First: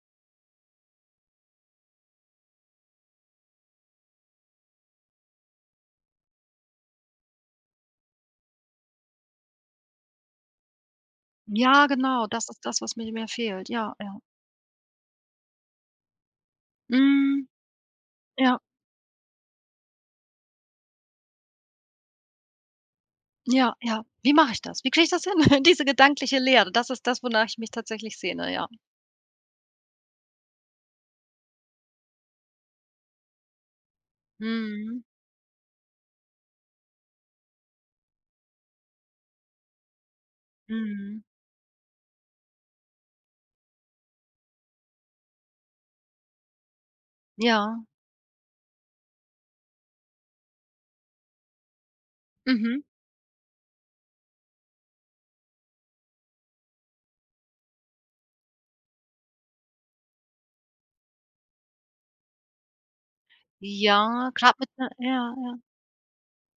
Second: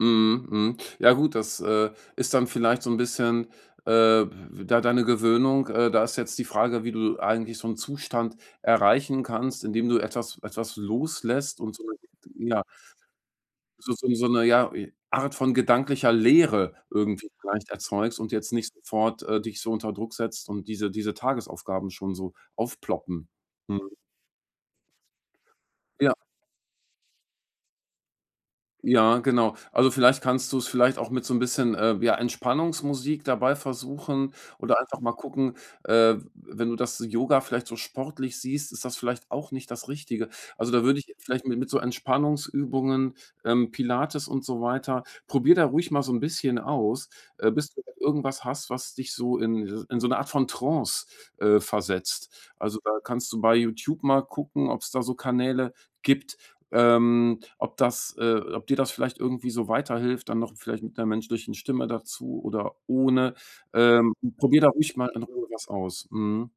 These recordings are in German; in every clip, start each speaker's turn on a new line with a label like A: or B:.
A: Mhm, mhm. Ja, gut, das, äh, ist dann vielleicht so 'n bisschen, äh, w w da deine Gewöhnung. Äh, da ist jetzt die Frage, wie du eigentlich so 'n Zustand erreichen kannst, indem du etwas etwas loslässt und
B: Ja,
A: [unintelligible]
B: genau, das ist
A: ja.
B: das, was mir mir mehr fehlt,
A: So
B: ja,
A: so 'n
B: ja.
A: so 'ne ja, i Art von gedanklicher Leere irgendwie
B: Mhm.
A: vielleicht erzeugst und jetzt
B: Ja.
A: nicht sofort, äh, dich so unter Druck setzt und diese diese Tagesaufgaben schon so aufploppen.
B: Ja,
A: Mhm.
B: ja. Wie mache ich das? Wie kriege ich das hin, diese
A: Ja.
B: gedankliche Leere? Das ist das, wonach ich mich tatsächlich sehne, ja.
A: Ja, genau. Also vielleicht kannst du's vielleicht auch mit so 'n bisschen, äh, ja, Entspannungsmusik dabei versuchen oder einfach
B: Mhm.
A: mal gucken, äh, w wenn du das Yoga vielleicht so sportlich siehst, ist das vielleicht auch nicht das Richtige. Also, da würde ich
B: Mhm.
A: vielleicht mit mit so Entspannungsübungen, ähm, Pilates und so weiter, probier da ruhig mal so 'n bisschen aus, äh, bis
B: Ja.
A: du irgendwas hast, was dich so in dieses in so 'ne Art von Trance, äh, versetzt. Also,
B: Mhm.
A: da kannst du bei YouTube mal gucken, ob's da so Kanäle gibt, ähm, ob das äh, ob dir das vielleicht irgendwie so weiterhilft, dann noch vielleicht mit 'ner menschlichen Stimme dazu oder ohne. Ähm,
B: Ja, grad
A: probier da
B: mit 'ne
A: ruhig mal in
B: ja,
A: Ruhe
B: ja.
A: was aus. Mhm.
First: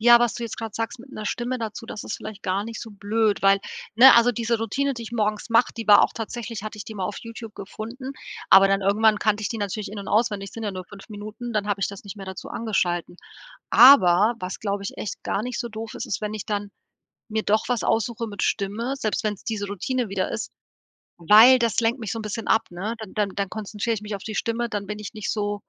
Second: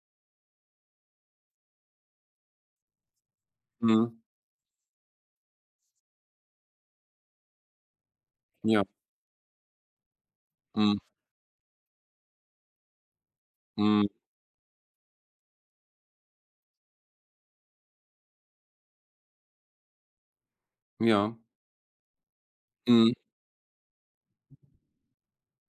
B: Ja, was du jetzt grad sagst mit 'ner Stimme dazu, das ist vielleicht gar nicht so blöd, weil ne,
A: Mhm.
B: also diese Routine, die ich morgens mache, die war auch tatsächlich hatte ich die mal auf YouTube gefunden, aber dann
A: Ja.
B: irgendwann kannte ich die natürlich in und auswendig, sind ja nur
A: Mhm.
B: 5 Minuten, dann habe ich das nicht mehr dazu angeschaltet.
A: Mhm.
B: Aber, was, glaube ich, echt gar nicht so doof ist, ist, wenn ich dann mir doch was aussuchen mit Stimme, selbst wenn's diese Routine wieder ist,
A: Ja.
B: weil das lenkt mich so 'n bisschen ab, ne? Dann
A: Mhm.
B: dann dann konzentriere ich mich auf die Stimme, dann bin ich nicht so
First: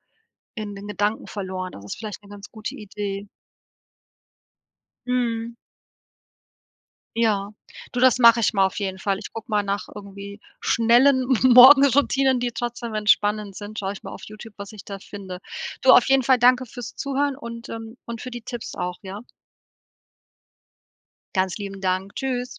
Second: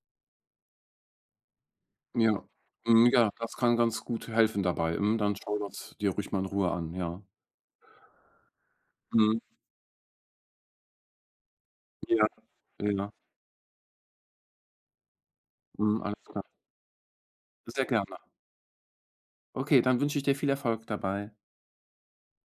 B: in den Gedanken verloren. Das ist vielleicht 'ne
A: Ja,
B: ganz gute
A: mhm,
B: Idee.
A: ja, das kann ganz gut helfen dabei. Mhm, dann
B: Mhm.
A: schau das dir ruhig mal in Ruhe an, ja.
B: Ja. Du, das mache ich mal auf jeden Fall. Ich
A: Mhm.
B: gucke mal nach irgendwie schnellen
A: Ja,
B: Morgenroutinen, die
A: äh,
B: trotzdem
A: ja.
B: entspannend sind, schaue ich mal auf YouTube, was ich da finde. Du,
A: Mhm.
B: auf
A: Alles
B: jeden Fall
A: klar.
B: danke fürs Zuhören und
A: Sehr
B: ähm,
A: gerne.
B: und für die Tipps auch, ja?
A: Okay, dann wünsche ich dir viel Erfolg dabei.
B: Ganz lieben Dank, tschüss.